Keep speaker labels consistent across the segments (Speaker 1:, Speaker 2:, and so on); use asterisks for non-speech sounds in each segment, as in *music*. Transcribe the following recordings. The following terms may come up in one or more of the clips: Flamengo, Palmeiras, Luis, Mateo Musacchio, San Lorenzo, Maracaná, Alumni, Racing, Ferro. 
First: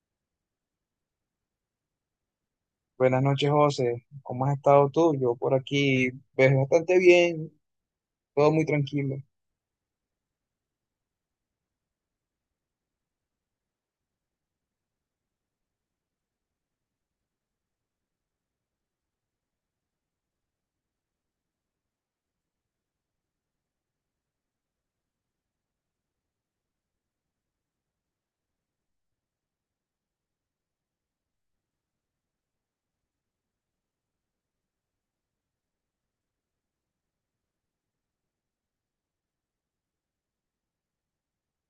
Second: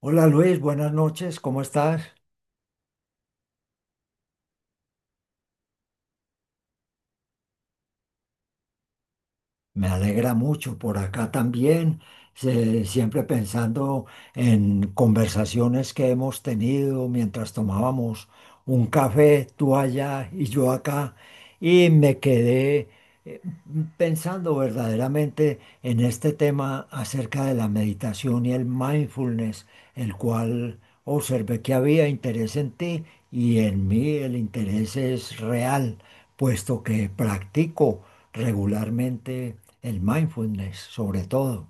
Speaker 1: Hola Luis, buenas noches, ¿cómo estás?
Speaker 2: Buenas noches, José. ¿Cómo has estado tú? Yo por aquí, pues bastante bien, todo muy tranquilo.
Speaker 1: Me alegra mucho por acá también, siempre pensando en conversaciones que hemos tenido mientras tomábamos un café, tú allá y yo acá, y me quedé eh, pensando verdaderamente en este tema acerca de la meditación y el mindfulness, el cual observé que había interés en ti y en mí el interés es real, puesto que practico regularmente el mindfulness, sobre todo.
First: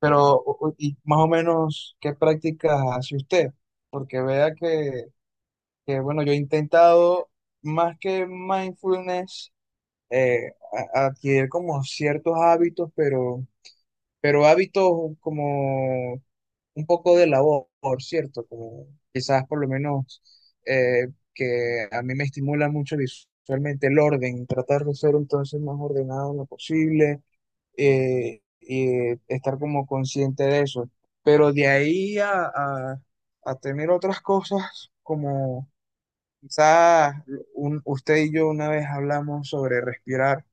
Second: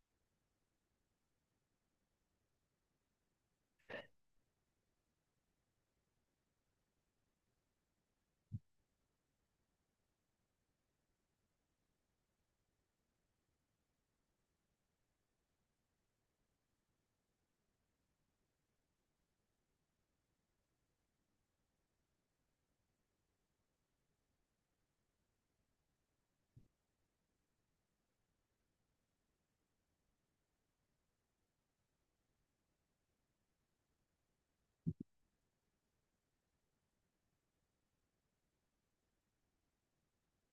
Speaker 2: Pero, y más o menos, ¿qué prácticas hace usted? Porque vea bueno, yo he intentado más que mindfulness, eh, adquirir como ciertos hábitos, pero hábitos como un poco de labor, ¿cierto? Como quizás por lo menos eh, que a mí me estimula mucho visualmente el orden, tratar de ser entonces más ordenado en lo posible, y estar como consciente de eso. Pero de ahí a tener otras cosas como quizás un- usted y yo una vez hablamos sobre respirar,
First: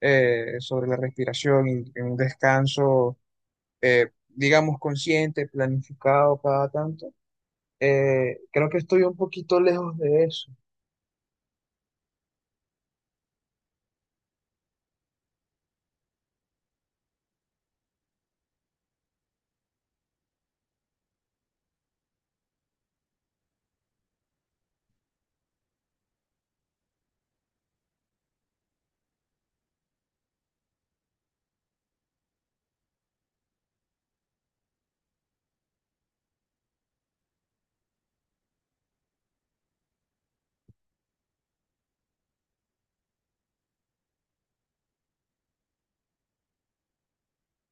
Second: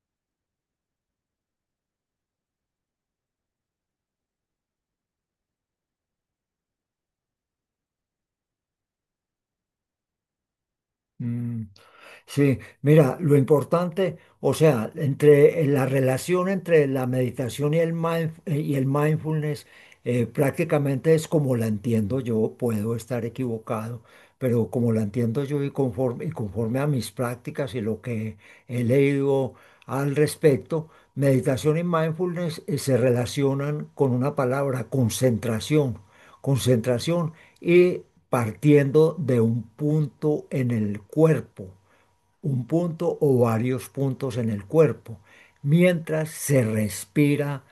Speaker 2: sobre la respiración y un descanso. Digamos, consciente, planificado cada tanto, creo que estoy un poquito lejos de eso.
Speaker 1: Mm. Sí, mira, lo importante, o sea, entre la relación entre la meditación y el y el mindfulness, prácticamente es como la entiendo yo, puedo estar equivocado, pero como la entiendo yo y conforme a mis prácticas y lo que he leído al respecto, meditación y mindfulness, se relacionan con una palabra, concentración, concentración y partiendo de un punto en el cuerpo un punto o varios puntos en el cuerpo, mientras se respira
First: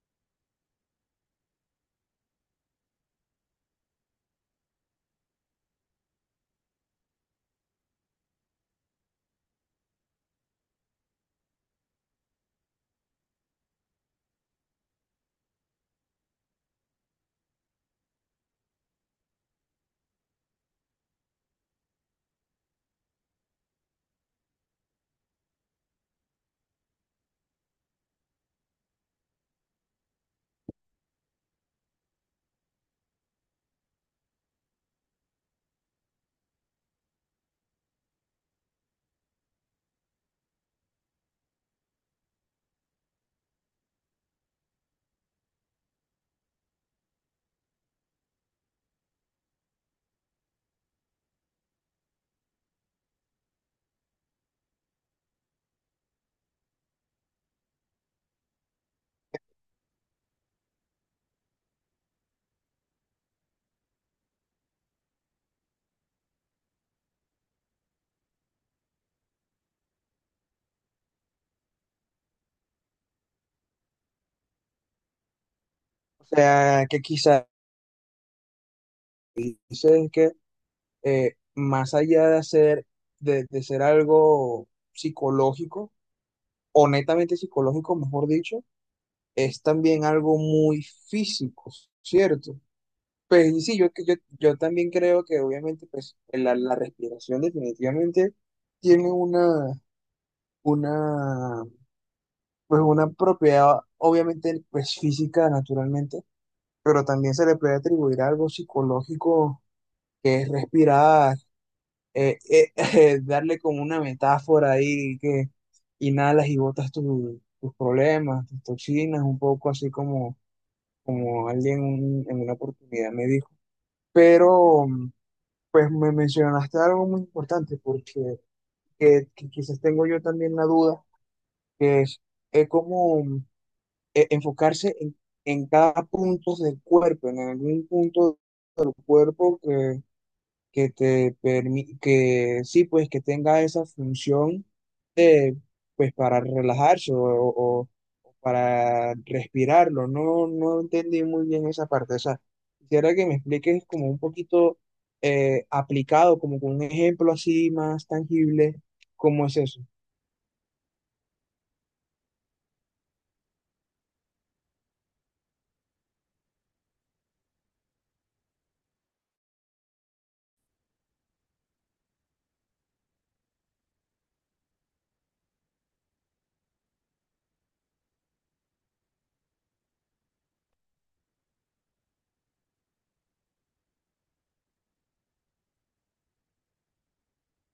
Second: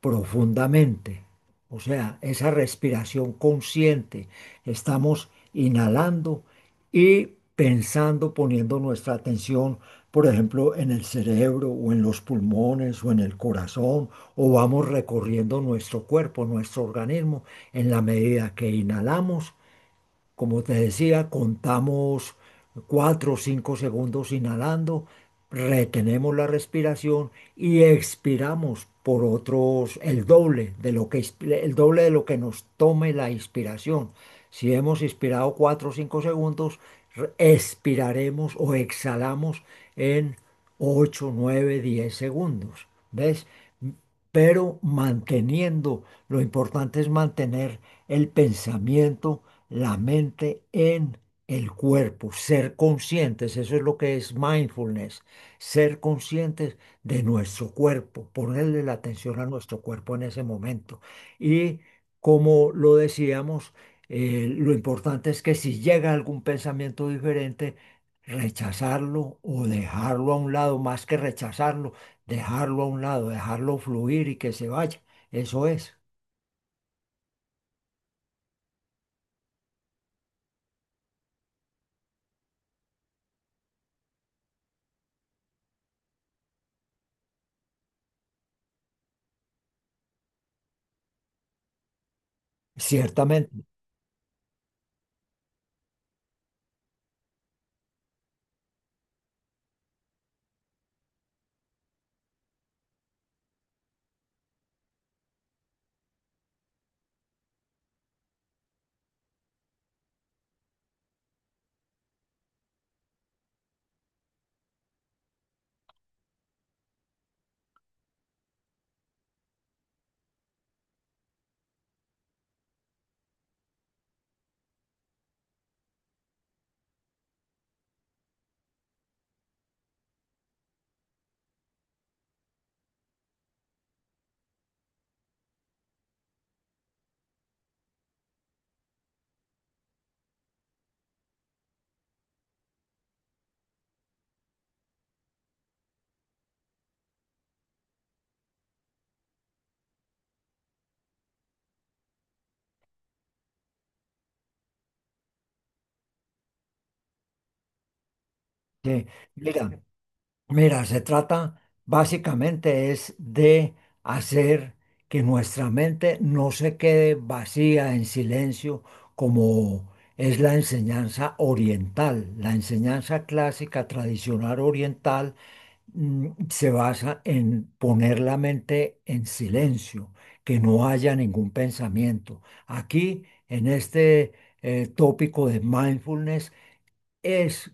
Speaker 1: profundamente. O sea, esa respiración consciente. Estamos inhalando y pensando, poniendo nuestra atención, por ejemplo, en el cerebro o en los pulmones o en el corazón, o vamos recorriendo nuestro cuerpo, nuestro organismo, en la medida que inhalamos como te decía, contamos 4 o 5 segundos inhalando, retenemos la respiración y expiramos por otros el doble de lo que el doble de lo que nos tome la inspiración. Si hemos inspirado 4 o 5 segundos, expiraremos o exhalamos en 8, 9, 10 segundos. ¿Ves? Pero manteniendo, lo importante es mantener el pensamiento, la mente en el cuerpo, ser conscientes, eso es lo que es mindfulness, ser conscientes de nuestro cuerpo, ponerle la atención a nuestro cuerpo en ese momento. Y como lo decíamos, lo importante es que si llega algún pensamiento diferente, rechazarlo o dejarlo a un lado, más que rechazarlo dejarlo a un lado, dejarlo fluir y que se vaya. Eso es,
Speaker 2: O sea, que quizás dices que más allá de hacer, de ser algo psicológico, o netamente psicológico, mejor dicho, es también algo muy físico, ¿cierto? Pues y
Speaker 1: ciertamente.
Speaker 2: sí, yo también creo que obviamente pues, la respiración definitivamente tiene una, pues, una propiedad obviamente pues, física naturalmente, pero también se le puede atribuir algo psicológico, que es respirar, *laughs* darle como una metáfora ahí, que inhalas y botas tu- tus problemas, tus toxinas, un poco así como, como alguien un- en una oportunidad me dijo. Pero mm, pues me mencionaste algo muy importante, porque que quizás tengo yo también la duda, que es cómo enfocarse en cada punto del cuerpo, en algún punto del cuerpo que te permite, que sí, pues que tenga esa función de, pues para relajarse o para respirarlo. No, no entendí muy bien esa parte. O sea, quisiera que me expliques como un poquito, aplicado, como con un ejemplo así más tangible,
Speaker 1: Sí.
Speaker 2: cómo es
Speaker 1: Mira,
Speaker 2: eso.
Speaker 1: mira, se trata básicamente es de hacer que nuestra mente no se quede vacía en silencio como es la enseñanza oriental, la enseñanza clásica tradicional oriental se basa en poner la mente en silencio, que no haya ningún pensamiento. Aquí, en este tópico de mindfulness, es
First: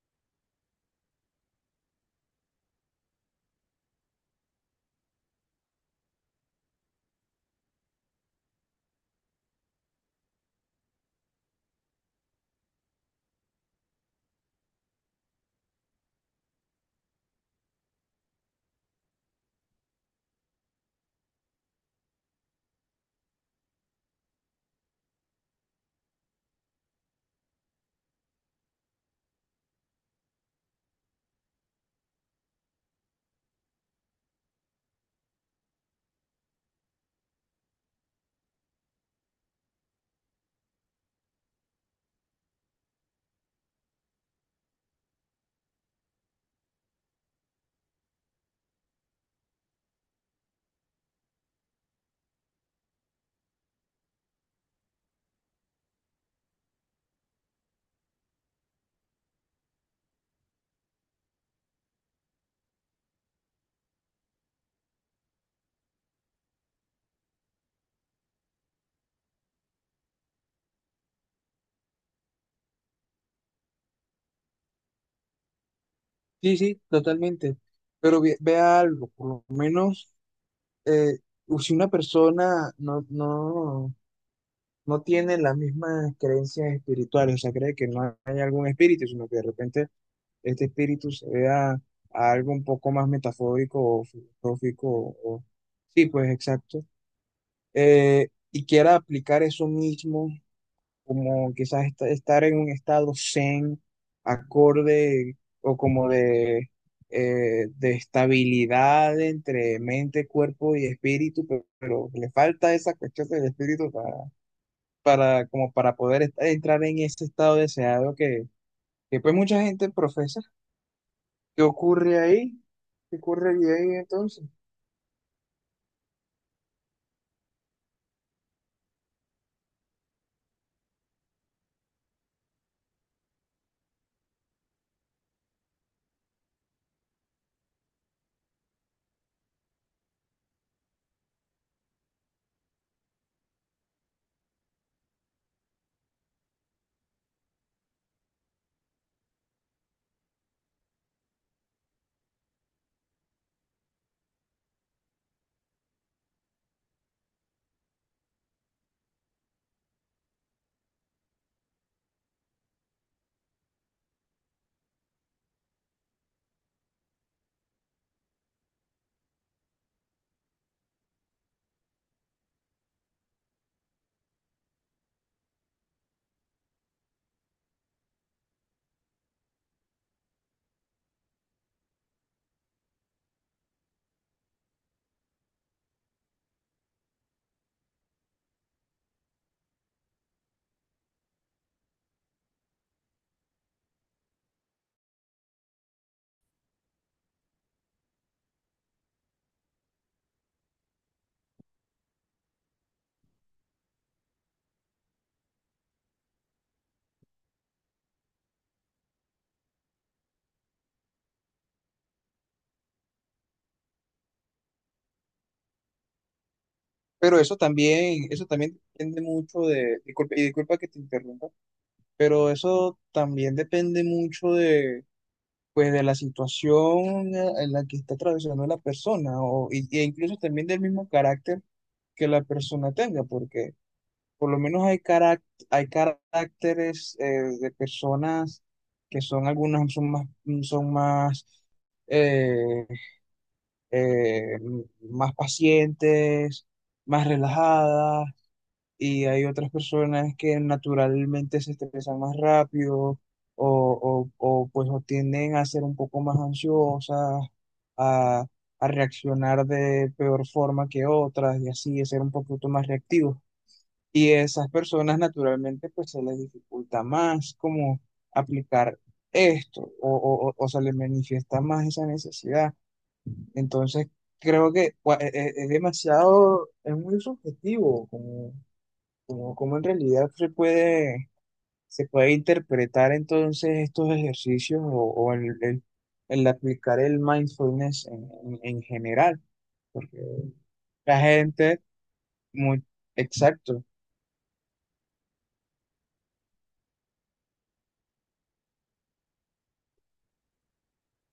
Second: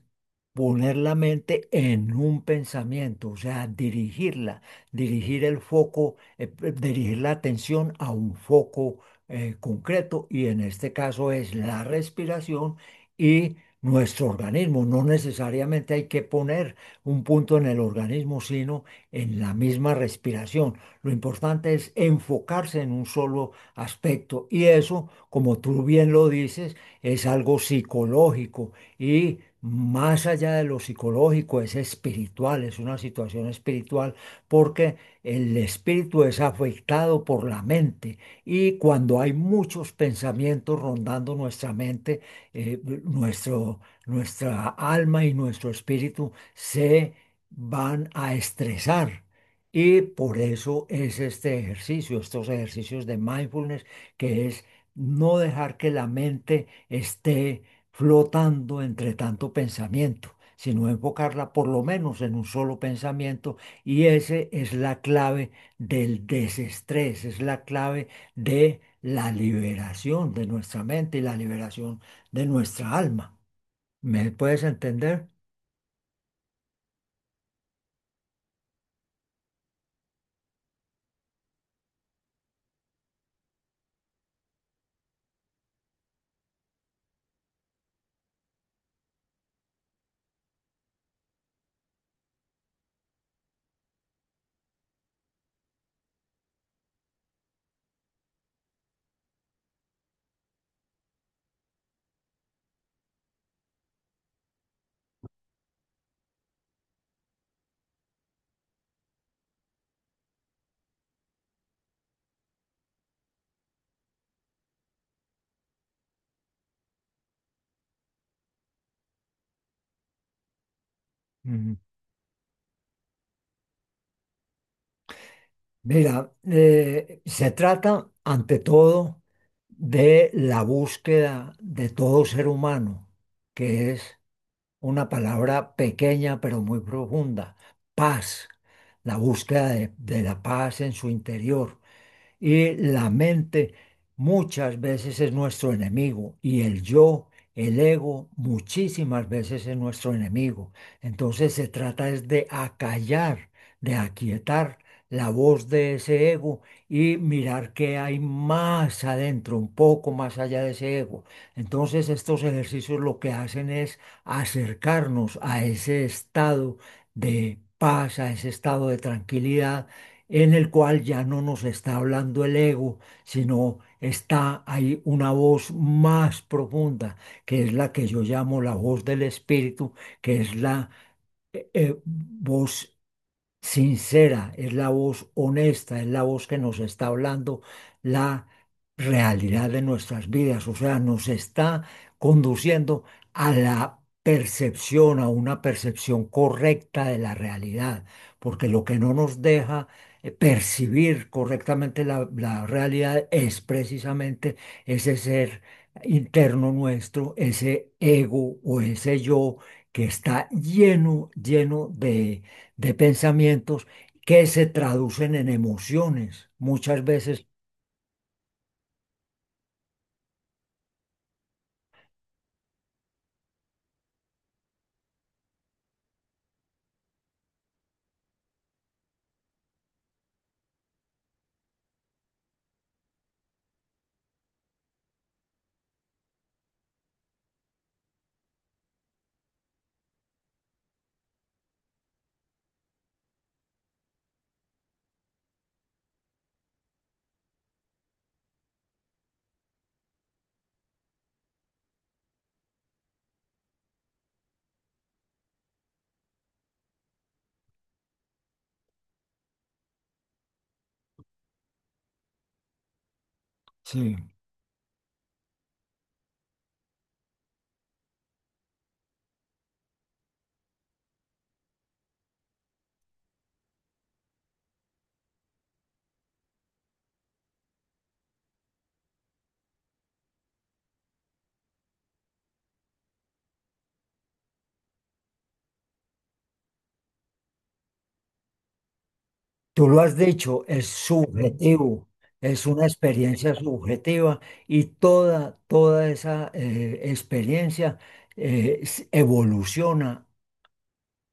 Speaker 1: poner la mente en un pensamiento, o sea, dirigirla, dirigir el foco, dirigir la atención a un foco concreto y en este caso es la respiración y nuestro organismo. No necesariamente hay que poner un punto en el organismo, sino en la misma respiración. Lo importante es enfocarse en un solo aspecto y eso, como tú bien lo dices, es algo psicológico y más allá de lo psicológico, es espiritual, es una situación espiritual, porque el espíritu es afectado por la mente. Y cuando hay muchos pensamientos rondando nuestra mente, eh, nuestro, nuestra alma y nuestro espíritu se van a estresar. Y por eso es este ejercicio, estos ejercicios de mindfulness, que es no dejar que la mente esté flotando entre tanto pensamiento, sino enfocarla por lo menos en un solo pensamiento y ese es la clave del desestrés, es la clave de la liberación de nuestra mente y la liberación de nuestra alma. ¿Me puedes entender?
Speaker 2: Sí, sí, totalmente. Pero ve, vea algo, por lo menos, eh, si una persona no, no no tiene las mismas creencias espirituales, o sea, cree que no hay algún espíritu, sino que de repente este espíritu se vea a algo un poco más metafórico o filosófico, o- sí, pues exacto. Y quiera aplicar eso mismo, como quizás est- estar en un estado zen, acorde o como de estabilidad entre mente, cuerpo y espíritu, pero le falta esa cuestión del espíritu para, como para poder est- entrar en ese estado deseado que pues mucha gente profesa. ¿Qué
Speaker 1: Mm.
Speaker 2: ocurre ahí? ¿Qué ocurre ahí entonces?
Speaker 1: Mira, se trata ante todo de la búsqueda de todo ser humano, que es una palabra pequeña pero muy profunda, paz, la búsqueda de la paz en su interior. Y la mente muchas veces es nuestro enemigo y el yo, el ego, muchísimas veces es nuestro enemigo. Entonces se trata es de acallar, de aquietar la voz de ese ego y mirar qué hay más adentro, un poco más allá de ese ego. Entonces estos ejercicios lo que hacen es acercarnos a ese estado de paz, a ese estado de tranquilidad en el cual ya no nos está hablando el ego, sino está ahí una voz más profunda, que es la que yo llamo la voz del espíritu, que es la voz sincera, es la voz honesta, es la voz que nos está hablando la realidad de nuestras vidas, o sea, nos está conduciendo a la percepción, a una percepción correcta de la realidad, porque lo que no nos deja percibir correctamente la realidad es precisamente ese ser interno nuestro, ese ego o ese yo que está lleno, lleno de pensamientos que se traducen en emociones. Muchas
Speaker 2: Pero
Speaker 1: veces,
Speaker 2: eso también depende mucho de, disculpa, y disculpa que te interrumpa, pero eso también depende mucho de, pues, de la situación, en la que está atravesando la persona, o, y- e incluso también del mismo carácter que la persona tenga, porque por lo menos hay hay caracteres, de personas que son, algunas son más son más eh, eh, más pacientes, más relajadas, y hay otras personas que naturalmente se estresan más rápido pues o tienden a ser un poco más ansiosas, a, a reaccionar de peor forma que otras y así a ser un poquito más reactivos.
Speaker 1: sí,
Speaker 2: Y esas personas naturalmente pues se les dificulta más como aplicar esto o, o se les manifiesta más esa necesidad. Entonces creo que es, demasiado, es muy subjetivo como, como en realidad se puede interpretar entonces estos ejercicios o el, el aplicar el mindfulness en general,
Speaker 1: tú lo has
Speaker 2: porque
Speaker 1: dicho, es
Speaker 2: la gente,
Speaker 1: subjetivo, es
Speaker 2: muy,
Speaker 1: una experiencia
Speaker 2: exacto.
Speaker 1: subjetiva y toda, toda esa experiencia evoluciona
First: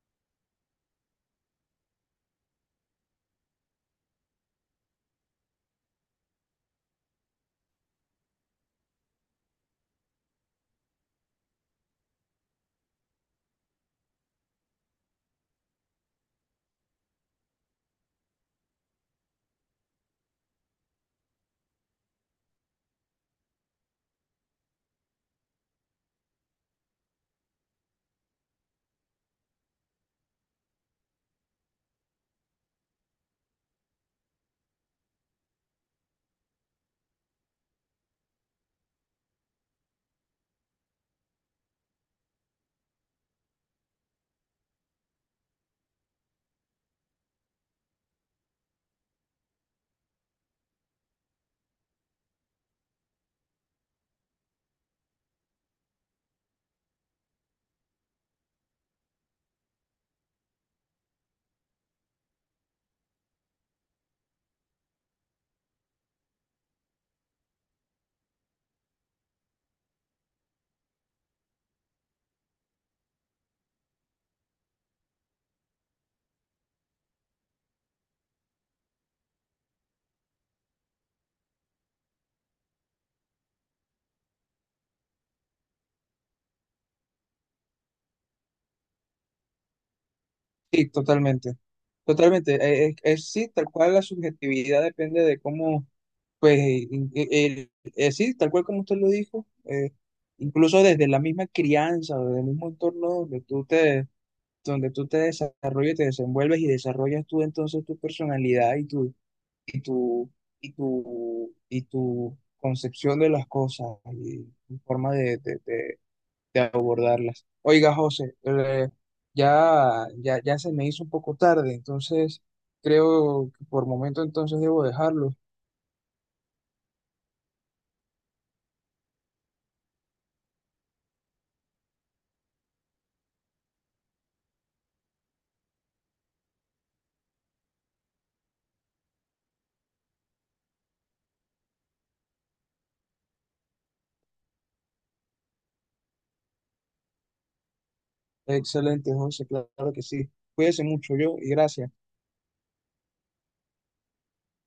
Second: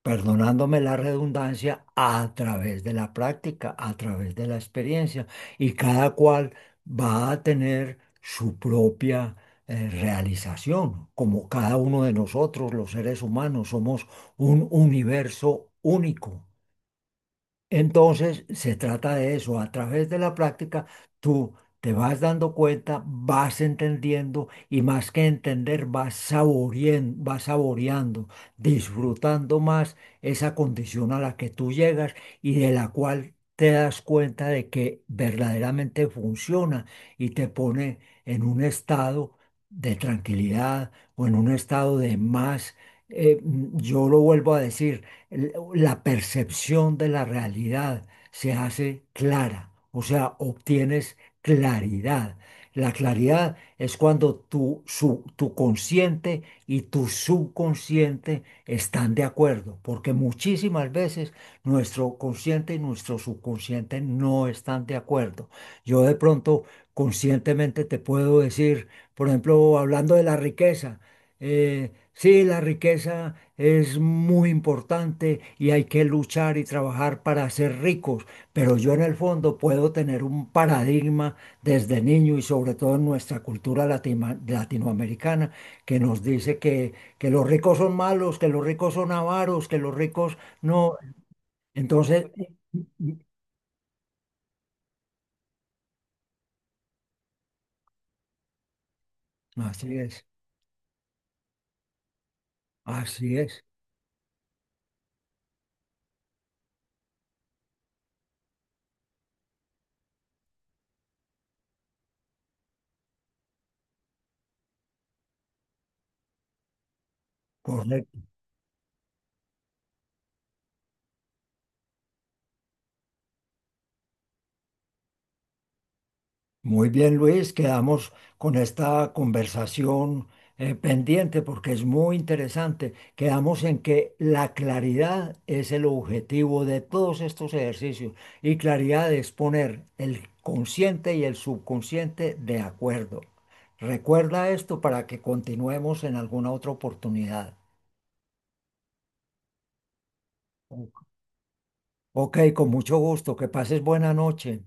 Speaker 1: perdonándome la redundancia, a través de la práctica, a través de la experiencia. Y cada cual va a tener su propia realización, como cada uno de nosotros, los seres humanos, somos un universo único. Entonces, se trata de eso. A través de la práctica, tú te vas dando cuenta, vas entendiendo y más que entender, vas saboreando, disfrutando más esa condición a la que tú llegas y de la cual te das cuenta de que verdaderamente funciona y te pone en un estado de tranquilidad o en un estado de más. Yo lo vuelvo a decir la percepción de la realidad se hace clara, o sea, obtienes claridad. La claridad es cuando tu consciente y tu subconsciente están de acuerdo, porque muchísimas veces nuestro consciente y nuestro subconsciente no están de acuerdo. Yo de pronto conscientemente te puedo decir, por ejemplo, hablando de la riqueza, sí, la riqueza es muy importante y hay que luchar y trabajar para ser ricos, pero yo en el fondo puedo tener un paradigma desde niño y sobre todo en nuestra cultura latinoamericana que nos dice que, los ricos son malos, que los ricos son avaros, que los ricos
Speaker 2: Sí,
Speaker 1: no.
Speaker 2: totalmente.
Speaker 1: Entonces,
Speaker 2: Totalmente. Es- sí, tal cual la subjetividad depende de cómo, pues, in- el, sí, tal cual como usted lo dijo,
Speaker 1: así es,
Speaker 2: incluso desde la misma crianza, desde el mismo entorno
Speaker 1: así es,
Speaker 2: donde tú te desarrollas, te desenvuelves y desarrollas tú entonces tu personalidad y tu, y tu concepción de las cosas y tu forma de abordarlas. Oiga,
Speaker 1: correcto.
Speaker 2: José, ya se me hizo un poco tarde, entonces creo que por momento entonces debo dejarlo.
Speaker 1: Muy bien, Luis, quedamos con esta conversación pendiente porque es muy interesante. Quedamos en que la claridad es el objetivo de todos estos ejercicios y claridad es poner el consciente y el subconsciente de acuerdo. Recuerda esto para que continuemos en alguna otra oportunidad.
Speaker 2: Excelente, José, claro que sí. Cuídese mucho yo y gracias.
Speaker 1: Ok, con mucho gusto. Que pases buena noche.